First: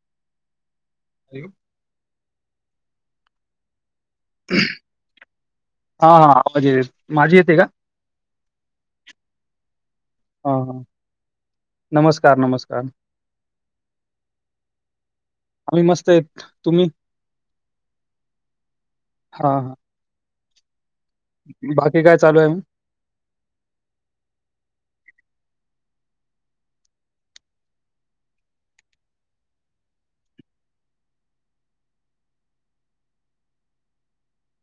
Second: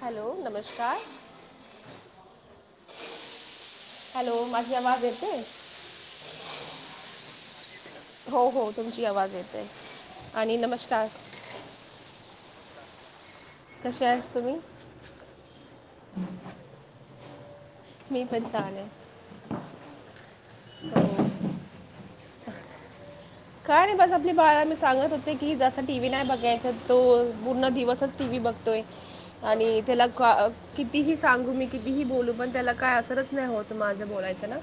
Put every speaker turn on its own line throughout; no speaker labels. Hello, नमस्कार.
Hello.
Hello, माझी आवाज येते?
हा हा आवाज येत माझी येते का?
हो हो, तुमची आवाज येते.
हा
आणि
हा,
नमस्कार
नमस्कार नमस्कार.
कशे आहेत तुम्ही?
आम्ही मस्त आहेत. तुम्ही?
मी पण छान आहे.
हा हा.
हो,
बाकी काय चालू आहे?
काय नाही बस. आपली बाळाला मी सांगत होते की, जास्त टी व्ही नाही बघायच. तो पूर्ण दिवसच टीव्ही बघ ते आणि त्याला कितीही सांगू मी, कितीही बोलू, पण त्याला काय असरच नाही होत माझं बोलायचं ना.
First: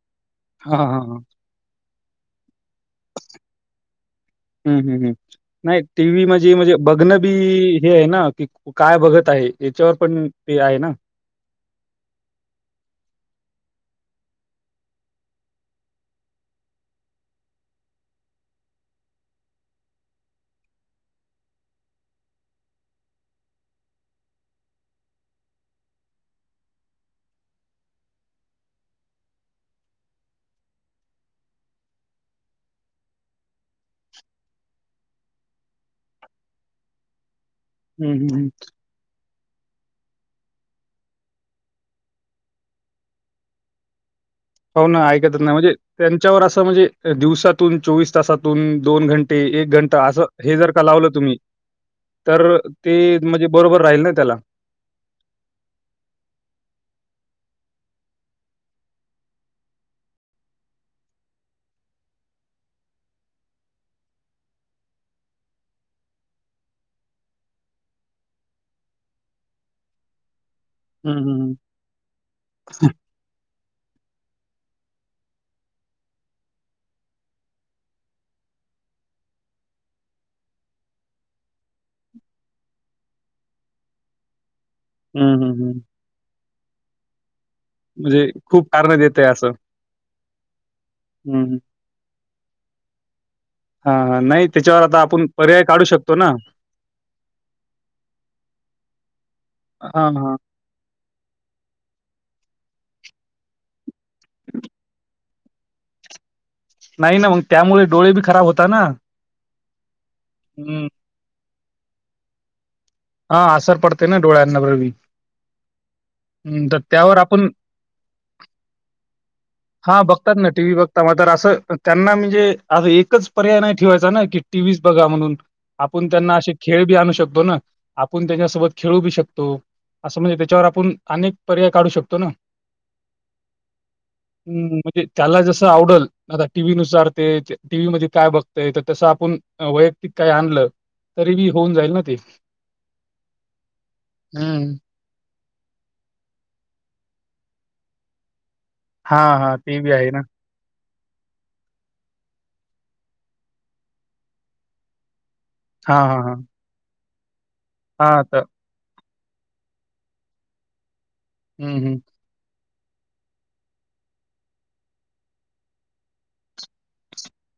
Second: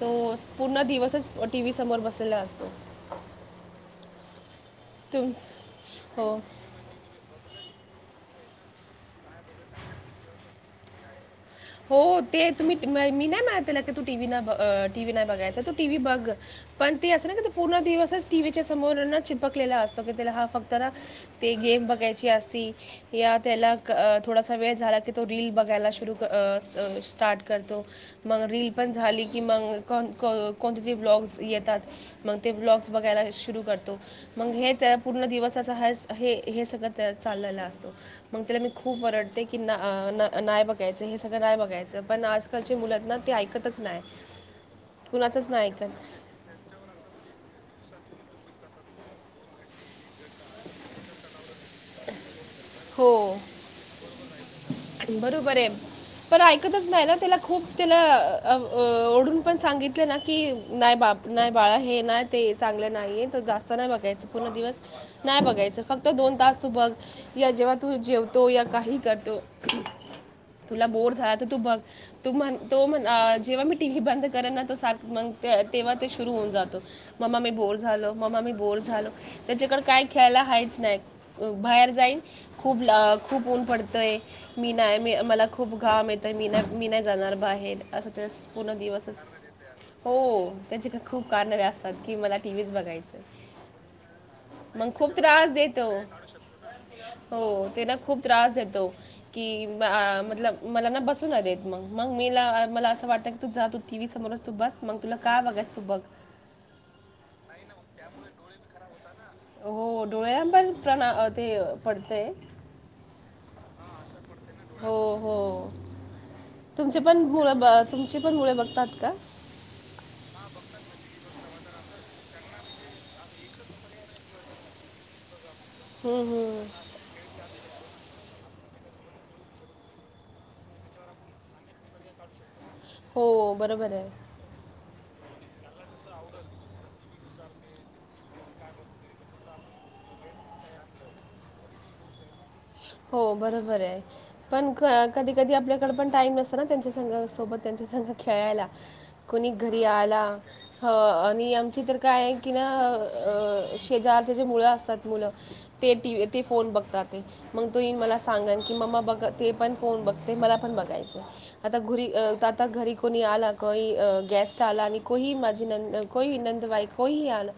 तो
हा
पूर्ण
हा हा
दिवसच टी व्ही समोर बसलेला असतो.
हम्म हम्म हम्म,
तुम
नाही टी व्ही
हो
मधी म्हणजे बघणं बी हे आहे ना की, काय बघत आहे. याच्यावर पण ते आहे ना.
हों ते तुम्ही [inaudible] मी नाय म्हणत की तू टी व्ही ना टी व्ही नाय बघायच तू टी व्ही बघ पण ती असं ना क पूर्ण दिवसच टी व्हीच्या समोरां चिपकलेला असतो की त्याला हा फक्त ना ते गेम बघायची असती या त्याला कथोडासा वेळ झाला की तो रील बघायला शुरू क अं स अं स्टार्ट करतो मग रीली पण झाली की मग कोण क कोणते तरी ब्लॉग्स येतात मग ते ब्लॉग्स बघायला शुरु करतो मग हेच पूर्ण दिवस अस हाय असं हें हें सगळं चाललं असत
हं हं
मग
हं.
त्याला मी खूप वरडते की ना अं न अं नाय बघ यच हे सगळं नाही बघायचं पण आजकालचे मुलहेंत ना ते ऐकतच नाय.
हो ना ऐकतच नाही म्हणजे त्यांच्यावर असं म्हणजे दिवसातून, चोवीस तासातून, दोन घंट ते एक घंटा असं हे जर का लावलं तुम्ही तर ते म्हजे बरोबर राहील ना त्याला.
बरोबरयं पण ऐकतच नाही ना त्याला खूप त्याला अं अं ओरडून पण सांगितलं ना की नाय बाळ नाय बाळा हे नाय ते चांगलं नाही तू जास्त नाय बघायचं पूर्ण दिवस नाय बघायचं फक्त दोन तास तू बघ या जेव्हा तू जेवतो या काही करतो तुला बोर
हं
झाला
हं
तर
हं.
तू बघ तू म्हण तू म्हणा अं जेव्हा मी टीव्ही बंद कारण ना तो सात नंतर [inaudible] तेव्हा ते सुरू होऊन जातो. मम्मा मी बोर झालो, मम्मा मी बोर झालो त्याच्याकडे काय खेळायला हायच नाय. व बाहेर जाईल खूप लं खूप ऊन पडतय, मी नाय मी
हं
मला
हं हं.
खूप घाम ये तर मी नाय मी नाय जाणार बाहेर
म्हजे खूप कारण देतयं असं.
हों त्याचे तर खूप
हं.
कारणामे असतात की मला टीव्हीच बघायचं.
हां हां नाही त्याच्यावर
मग
आता आपण पर्याय काढू शकतो ना.
हों तेना खूप त्रास देतो की म
हां,
अं
हां.
मतलब मला ना बसू नाय देत मग मग मीला मला असं वाटतं की तू जा तू टी व्ही समोरच तू बस मग तुला काय बघाय तू बघ
नाही नां मग त्यामुळे डोळे बी खराब होता नां
हों डोळ्याबलं प्राणा ते पडतंय
हां आसर पडते ना डोळ्यांनांवर बी
हो हो तुमचे
त्यावर
पण
आपण
मुलं ब तुमची पण मुळे बघतात का?
हां बघतात नां टी व्ही बघता म तर असं त्यांना म्हणजे आं एकच पर्याय नाही ठेवायचा ना की टी व्ही च बघा म्हणून आपण
हम्म,
त्यांना अशे
हम्म.
खेळ बी आणू शकतो नां. आपुण त्याच्यासोबत खेळू बी शकतो असं म्हणजे त्याच्यावर आपुण अनेक पर्याय काढू शकतो ना.
हों बरोबर आहे.
हुं म्हणजे त्याला जसं आवडल आता टी व्ही नुसार ते टी व्ही मध्ये काय बघतय तर तसं आपुण वैयक्तिक काय आणलं तरी बी होऊन जाईल ना ते.
हों बरोबरयं पण
हं.
खा कधी कधी आपल्याकड पण टाईम नसतं नां त्यांच्या संघ सोबत त्यांच्या संघ खेळायला
हां,
कोणी
हां. ते
घरी
बी आहे ना.
आला हं आणि आमची तर काय आहे की ना अं शेजारचे जे मुळं असतात मुळं ते
हां,
टी
हां,
ते
हां.
फोन बघतात ते. मग तुही मला
हां, तर
सांग की ममा बघ ते पण फोन बघते, मला पण बघायच. आता
हं, हं.
घुरी आता घरी कोणी आला, कोही गॅस्ट आला. नि कोही माझी नंद कोही नंदवाय कोही आल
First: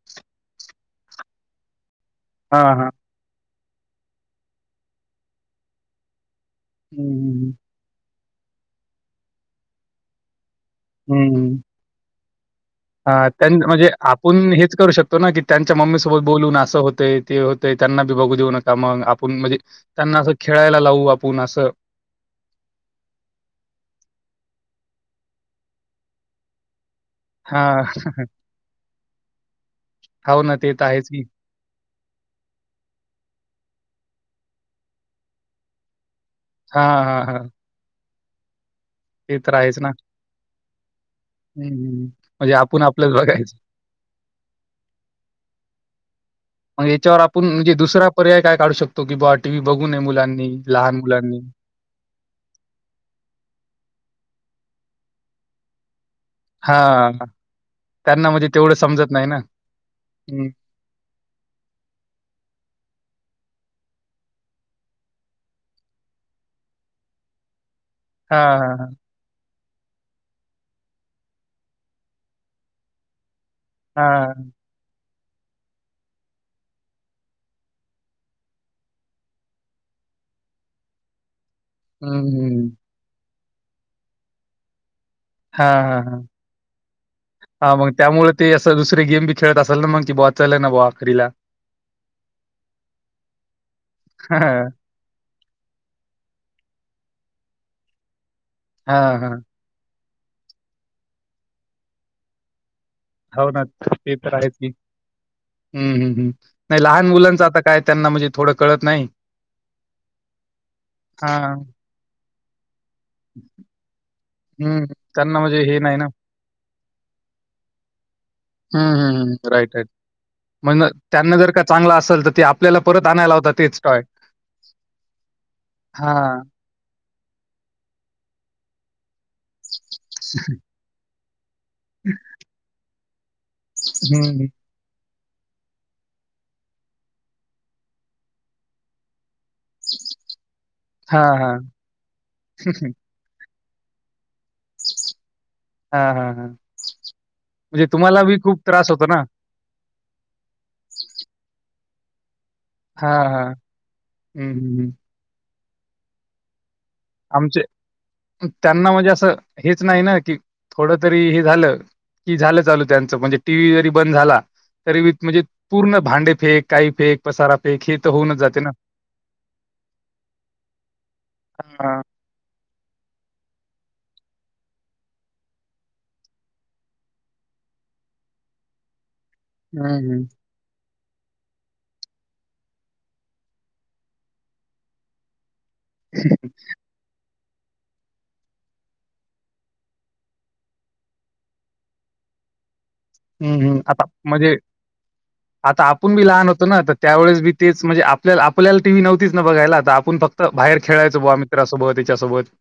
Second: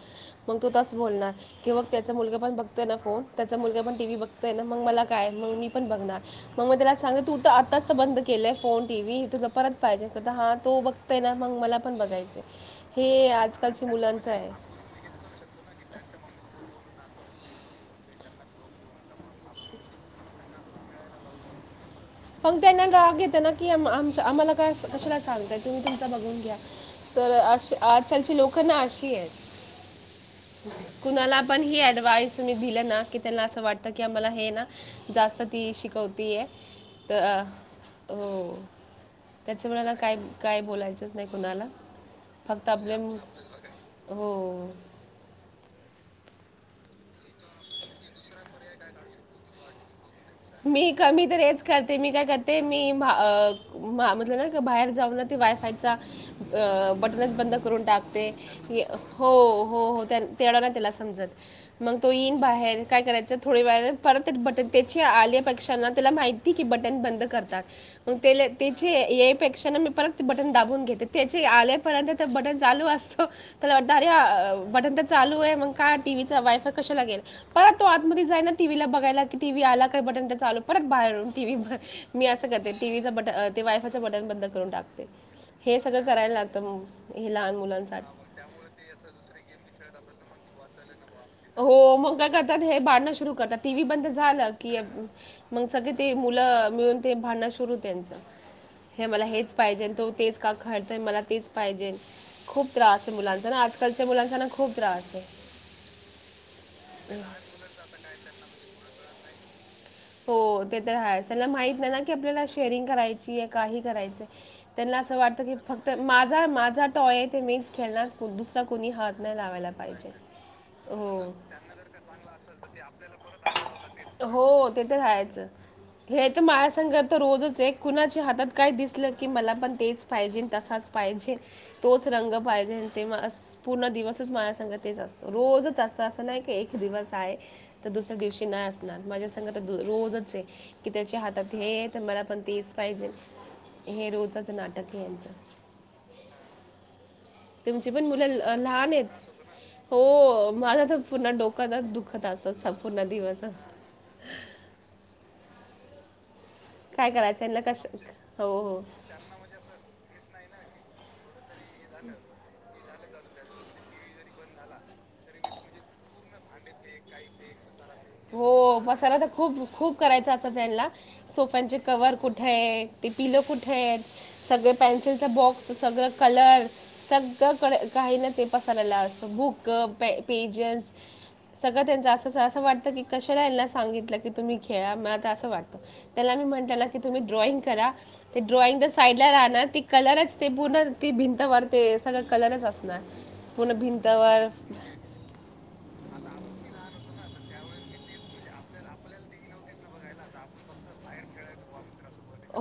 मग तू तस बोलणार. कि मग त्याचा मुलगा पण
हां,
बघतोय
हां.
ना फोन. त्याचा मुलगा पण टी व्ही बघतोय ना. मग मला काय, म मी पण बघणार. मग मी त्याला
हं,
सांगते तू
हं,
तर
हं.
आताच बंद केलय फोन टी व्ही. तुला परत पाहिजे तर हा तो बघ ते ना
हं,
मग
हं.
मला पण बघायच. हे आजकालची मुलांच आहे.
तो ना की त्यांच्या मम्मीसोबत बोलून अस होतय ते होतय. त्यांना बी बघू देऊ नका मग. आपण म्हणजे त्यांना अस खेळायला लावू. आपुण अस
मग त्यांना राग येतो ना की आम आम्हाला काय कशाला सांगतय. तुम्ही तुमचा बघून घ्या. तर अ
हां,
आजकालची लोक ना अशी आहेत.
हो ना, ते तर आहेच की.
कुणाला पण, ही ॲडवा्हाइस तुम्ही दिल ना की त्यांना अस वाटत की, आम्हाला हे ना जास्त ती शिकवतीय.
हां, हां,
तर
हां.
हो
ते तर आहेच
त्याचमुळे ना काय काय बोलायचच नाही
हं,
कुणाला.
हं. म्हणजे
फक्त
आपण
आपले
आपलंच बघायचं.
हो
मग याच्यावर आपण म्हणजे दुसरा पर्याय काढू शकतो की बा टी व्ही बघूये मुलांनी.
मी
लहान
का मी
मुलांनी.
तर हेच मी काय करते मी काय करते, मी म्हटल ना बाहेर जाऊन ना ते वायफायचा
हां,
बटनच बंद करून टाकते.
त्यांना म्हणजे तेवढं समजत नाही
हो
ना.
हो हो
हं.
तेवढ नाही त्याला समजत. मग तो येईन बाहेर. काय करायच थोडे वेळने परत बटन तेच आल्या पेक्षा ना त्याला माहितीये की बटन बंद करतात. मग तेला
हां, हां,
तेची
हां.
यापेक्षा ना मी परत बटन दाबून घेते. त्याचे आल्यापर्यंत तर बटन चालू असतो. त्याला वाट
हां.
अरे बटन तर चालू आहे. मग का टी व्हीचा वायफाय कशाला गेला. हा तो आतमध्ये जाय ना टीव्हीला बघायला की टीव्ही आला बटन तर चालू, परत बाहेरून टीव्ही ब
हं,
मी अस करते
हं.
टीव्हीच बटन ते वायफायच बटन बंद करून टाकते. हे
हां,
सगळ
हां, हां.
करायला लागत हे लहान
हां, मग
मुलांसाठी.
त्यामुळे ते असं दुसरे गेम बी खेळत असेल ना मग की बवा चल ना बवा खरीला
हो मग काय करतात हे भांडण सुरू करतात. टी व्ही बंद झाल
हां,
की मग सगळे ते मुल मिळून ते भांडण सुरू त्यांच. हे मला
हां.
हेच पाहिजे तो तेच का खळतोय. मला तेच पाहिजे खूप त्रास
हो
मुलांचा ना, आजकालच्या मुलांचा ना खूप त्रास आहे.
हम्म हम्म हम्म नाही लहान मुलांच आता काय त्यांना म्हणजे थोड कळत नाही.
हो ते तर आहेच. त्याला
हां.
माहित नाही ना की आपल्याला शेअरिंग करायची आहे. काही करायचय.
हं.
त्यांना अस वाटत की,
म्हणजे हे
फक्त
नाही ना.
माझा माझा टॉय ते मीच खेळणार. को- दुसरा कोणी
हम्म
हात
हम्म
नाही
हम्म
लावायला
राईट राईट.
पाहिजे
म्हण
हो
त्यांना जर का चांगल असेल तर, ते आपल्याला परत आणायला लावता तेच टॉय.
हो ते ते खायच हे
हां.
तर माझ्या संग तर रोजच. एक कुणाच्या हातात काय दिसल की मला पण तेच पाहिजे. त पाहिजे, तोच रंग पाहिजे. तेव्हा पूर्ण
हं,
दिवसच
हं.
माझ्या संग तेच असतं. रोजच अस अस नाही की एक दिवस आहे तर दुसऱ्या दिवशी नाही असणार. माझे रोजच आहे. की त्याच्या
हां,
हातात
हां.
हे तर मला पण तेच पाहिजे. हे रोजच नाटक आहे यांच.
हां, हां, हां. म्हणजे
तुमची पण
तुम्हाला
मुलं
बी खूप त्रास
लहान
होतो ना?
आहेत हो माझा तर पुन्हा डोक्यात दुःखत अस स
हा
पूर्ण
हा
दिवसच
हू हू
काय करायचं यांना
आमचे
कश हो हो
त्यांना म्हणजे असं हेच नाही ना की थोडं तरी हे झालं की झालं चालू त्यांचं म्हणजे टी व्ही जरी बंद झाला तरी बी म्हणजे पूर्ण भांडे फेक काही फेक पसारा फेक हे तर होऊनच जाते ना.
हो पसारा तर खूप खूप करायचं असत त्यांना सोफ्यांचे
हां.
कवर कुठ आहे ते पिलो कुठे आहेत सगळ पेन्सिलच बॉक्स सगळं कलर सगळकडे काही ना काही पसरलेल असत बुक
हं, हं.
पेजेस सगळ त्यांच असच आहे अस वाट की कशाला ह्याना सांगितलं की तुम्ही खेळा मला तर असं वाटत त्याला मी म्हटलं ना की तुम्ही ड्रॉइंग करा ते ड्रॉइंग तर साईडला राहणार ती कलरच ते पूर्ण ती भिंत वरते सगळं कलरच असणार
हं,
पूर्ण
हं. आता
भिंतवर
म्हणजे [inaudible] आता आपुण बी लहान होतो ना तर त्यावेेळेस बी तेच म्हणजे आपल्याला आपल्याला टीव्ही नव्हतीच ना बघायला आता आपूण फक्त बाहेर खेळायचं बुवा मित्रा सोबत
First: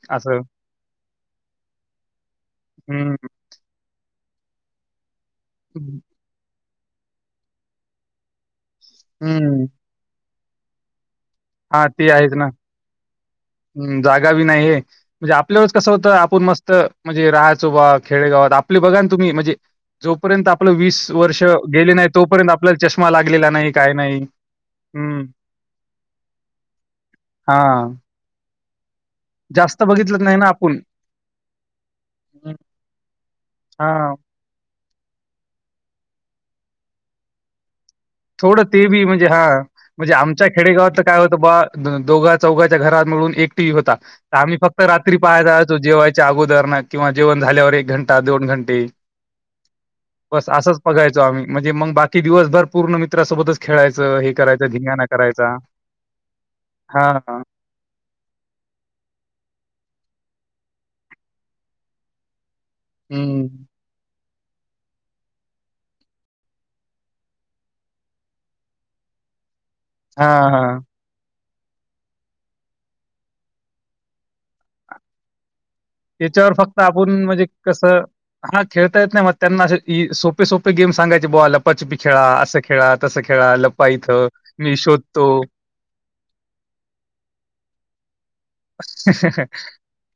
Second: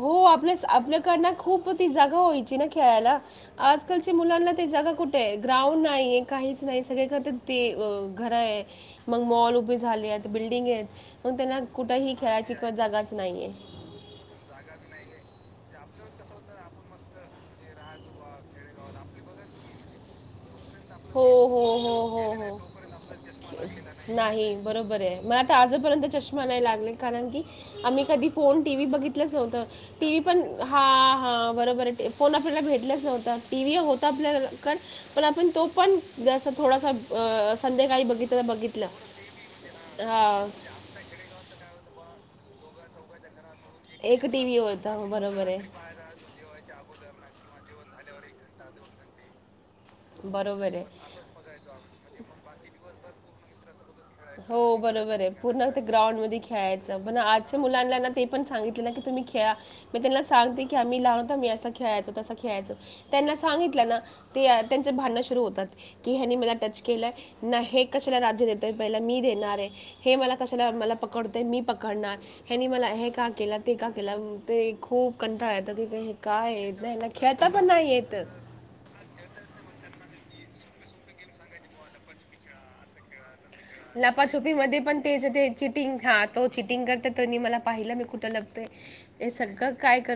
हो आपल्या आपल्याकड ना खूप ती जागा व्हायची ना
हं,
खेळायला आजकालच्या मुलांना ते जागा कुठे आहे ग्राउंड नाही काहीच नाही सगळे कड तर ते घर आहे मग मॉल
हं.
उभे झाले आहेत बिल्डिंग आहेत मग त्यांना कुठंही खेळायची जागाच नाही आहे
हू जागा बी नाही म्हणजे आपल्यावेळेस कसं होत आपूण मस्त म्हणजे राहायचो बुवा खेडेगावात आपले बघा ना तुम्ही म्हणजे जोपर्यंत आपलं वीस
हो
वर्ष
हो
गेले
हो
नाही
हो
तोपर्यंत
हो
आपल्याला चष्मा लागलेला नाही काय नाही
बरोबर आहे
हं,
मला तर आजपर्यंत चष्मा नाही लागले कारण की
हां.
आम्ही कधी फोन टीव्ही बघि तलच नव्हतं
जास्त
टी व्ही
बघितलंच नाही
पण
ना आपण.
हा हा बरोबर आहे फोन
हं,
आपल्याला भेटलच नव्हत टीव्ही होता
हां.
आपल्याला पण आपण तो पण जस थोडासा संध्याकाळी बघित
थोडं ते बी म्हणजे हा म्हणजे आमच्या खेडेगावात काय होतं बा दोघा चौघाच्या घरात मिळून एक टीव्ही होता
एक
तर
टी व्ही
आम्ही फक्त
होता हो,
रात्री पाहाय
बरोबर आहे
जायचो जेवायचं च्या अगोदरन किंवा जेवन झाल्यावर एक घंटा दोन घंटे बस
बरोबर
असंच
आहे
बघायचं आम्ही म्हणजे मग बाकी दिवसभर पूर्ण मित्रासोबतच खेळायचं हे
हो
करायचं धिंगाणा
बरोबर आहे
करायचा.
पूर्ण ते ग्राउंड मध्ये खेळायचं पण
हां, हां.
आजच्या मुलांना ना ते पण सांगितल ना की तुम्ही खेळा मी त्यांना सांगते की आम्ही लहान होता मी असं खेळायचो तसं खेळायचो त्यांना
हं.
सांगितलं ना ते त्यांचं भांडणं सुरू होतात की ह्यांनी मला टच केलं ना हे कशाला राज्य देतायत पहिला मी देणार आहे हे मला
हां,
कशाला
हां.
मला पकड ते मी पकडणार हेनी मला हे का केलं ते का केलं ते खूप कंटाळ हे
त्याच्यावर
काय आहे नाही यांना खेळता पण नाही येत
हा खेळता येत नाही मग त्यांना सोपे सोपे गेम सांगायचे बुवा लपाछपी खेळा असं खेळा तसं खेळा लपायचं मी
लपाछुपीमध्ये पण ते
शोधतो
जे- ते चिटिंग हा तो चिटिंग करत तो नी मला पाहिलं मी कुठं लपू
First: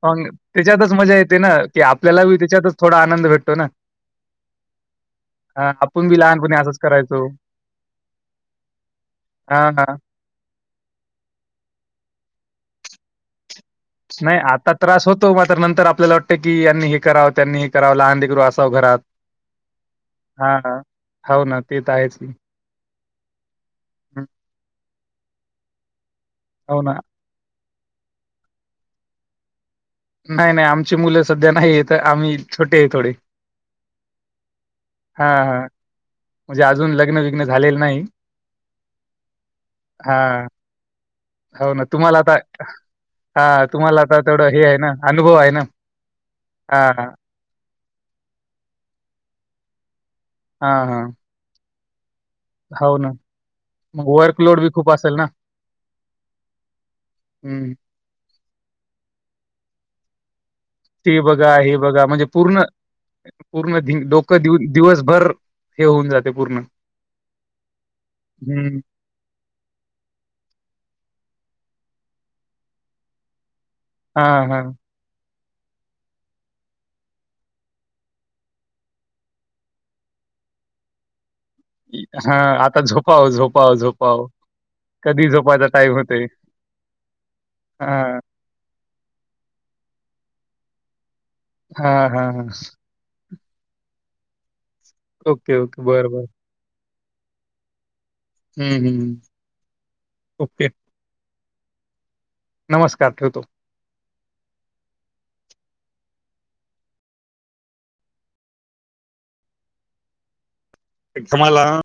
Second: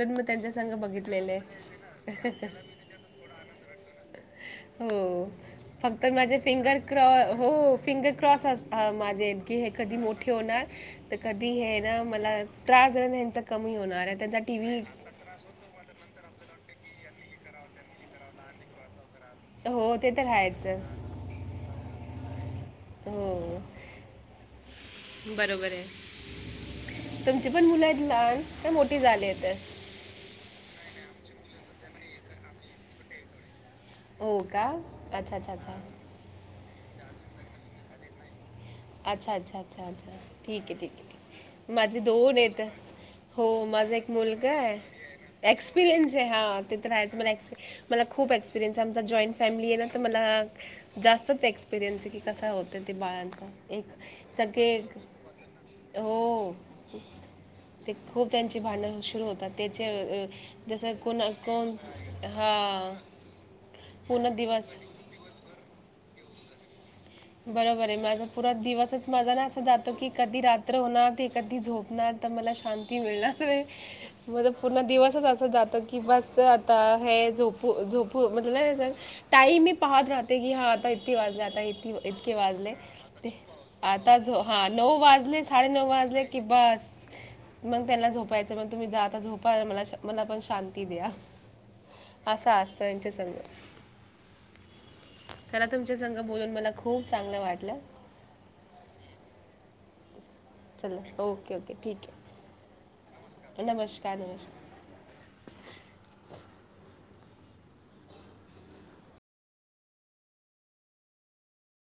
मग
त्यांच्या संग
त्याच्यातच मजा
बघितलेलं
येते ना
आहे
की आपल्याला बी त्याच्यातच थोडा आनंद भेटतो तो ना
हो
हां,
फक्त
आपण बी
माझे
लहानपणी असंच
फिंगर क्रॉ
करायचो.
हो फिंगर क्रॉस असता माझे हे
हां, हां.
कधी मोठ ठेवणार तर कधी हे ना मला त्रास ज त्यांचा कमी होणार, आहे त्यांचा टी व्ही
तो मात्र नंतर आपल्याला वाटतं की यांनी हे करावं, त्यांनी हे करावं, लहान लेकरू असावं घरात.
हो ते तर
हा.
राहायचं
ना, हाऊ ना ते तर आहेच की,
हो...
हं.
बरोबर आहे.
हो ना.
तुमची पण मुलं आहेत लहान का मोठी झाली आहेत?
नाही- नाही आमची मुलं सध्या नाही आहेत, आम्ही छोटे आहे थोडे.
हो का अच्छा-
हां,
अच्छा
हां.
-अच्छा,
म्हणजे अजून लग्न विघ्न झालेलं नाही.
अच्छा-अच्छा -अच्छा- अच्छ
हां,
ठीक आहे, ठीक
हो
आहे,
ना
माझे
तुम्हाला आता
दोन आहेत. हो
हां,
माझा
तुम्हाला
एक
आता तेवढं
मुलगा
हे
आहे,
ना अनुभव आहे ना.
एक्सपिरियन्स आहे हा ते तर
हां,
आहेच. मला एक्स मला खूप एक्सपिरीयन्स आहे, आमचा जॉईट फॅमिली आहे ना तर मला
हां, हां.
जास्तच एक्सप एक्सपिरियन्स की कसा होते ते
हो ना.
बाळांचा,
मग वर्कलोड
सगळे
बी खूप
एक
असेल ना.
हो....
हं.
ते खूप त्यांचे भांडणं सुरू होतात त्याचे अ अं,,
ते बघा, हे बघा म्हणजे पूर्ण,
हां
पूर्ण
पूर्ण
डोकं दि
दिवस
दिवसभर हे होऊन जाते पूर्ण.
बरोबर आहे, माझा पुरा
हं.
दिवसच माझं ना असं जातो की, कधी रात्र होणार, ते कधी झोपणार तर मला शांती मिळणार. [unintelligible] म्हणज
हां, हां.
पूर्ण दिवसच असं जातो की, की बस आता हे झोपू- झोपू म्हटलं ज टाईम मी पाहत राहते की, हा आता इती वाजले आता इती
ई
इतके
हां,
वाजले
आता झोपावं,
ते
झोपावं,
आता
झोपावं.
जो हा नऊ
कधी
वाजले,
झोपायचा
साडे नऊ
टाईम
वाजले,
होतोय.
की बस मग त्याला
हां,
झोप पायचं मग तुम्ही जा आता झोपा मला मला पण शांती द्या.
हां, हां, हां.
असा आसतं, यांच्या संग.
ओके,
चला
ओके.
तुमच्या
बरं,
संग
बरं.
बोलून मला खूप चांगलं वाटलं.
हूं.. हूं.. ओके.
चला ओके-ओके, ठीक आहे.
नमस्कार ठेवतो.
नमस्कार, नमस्कार.
तुम्हांला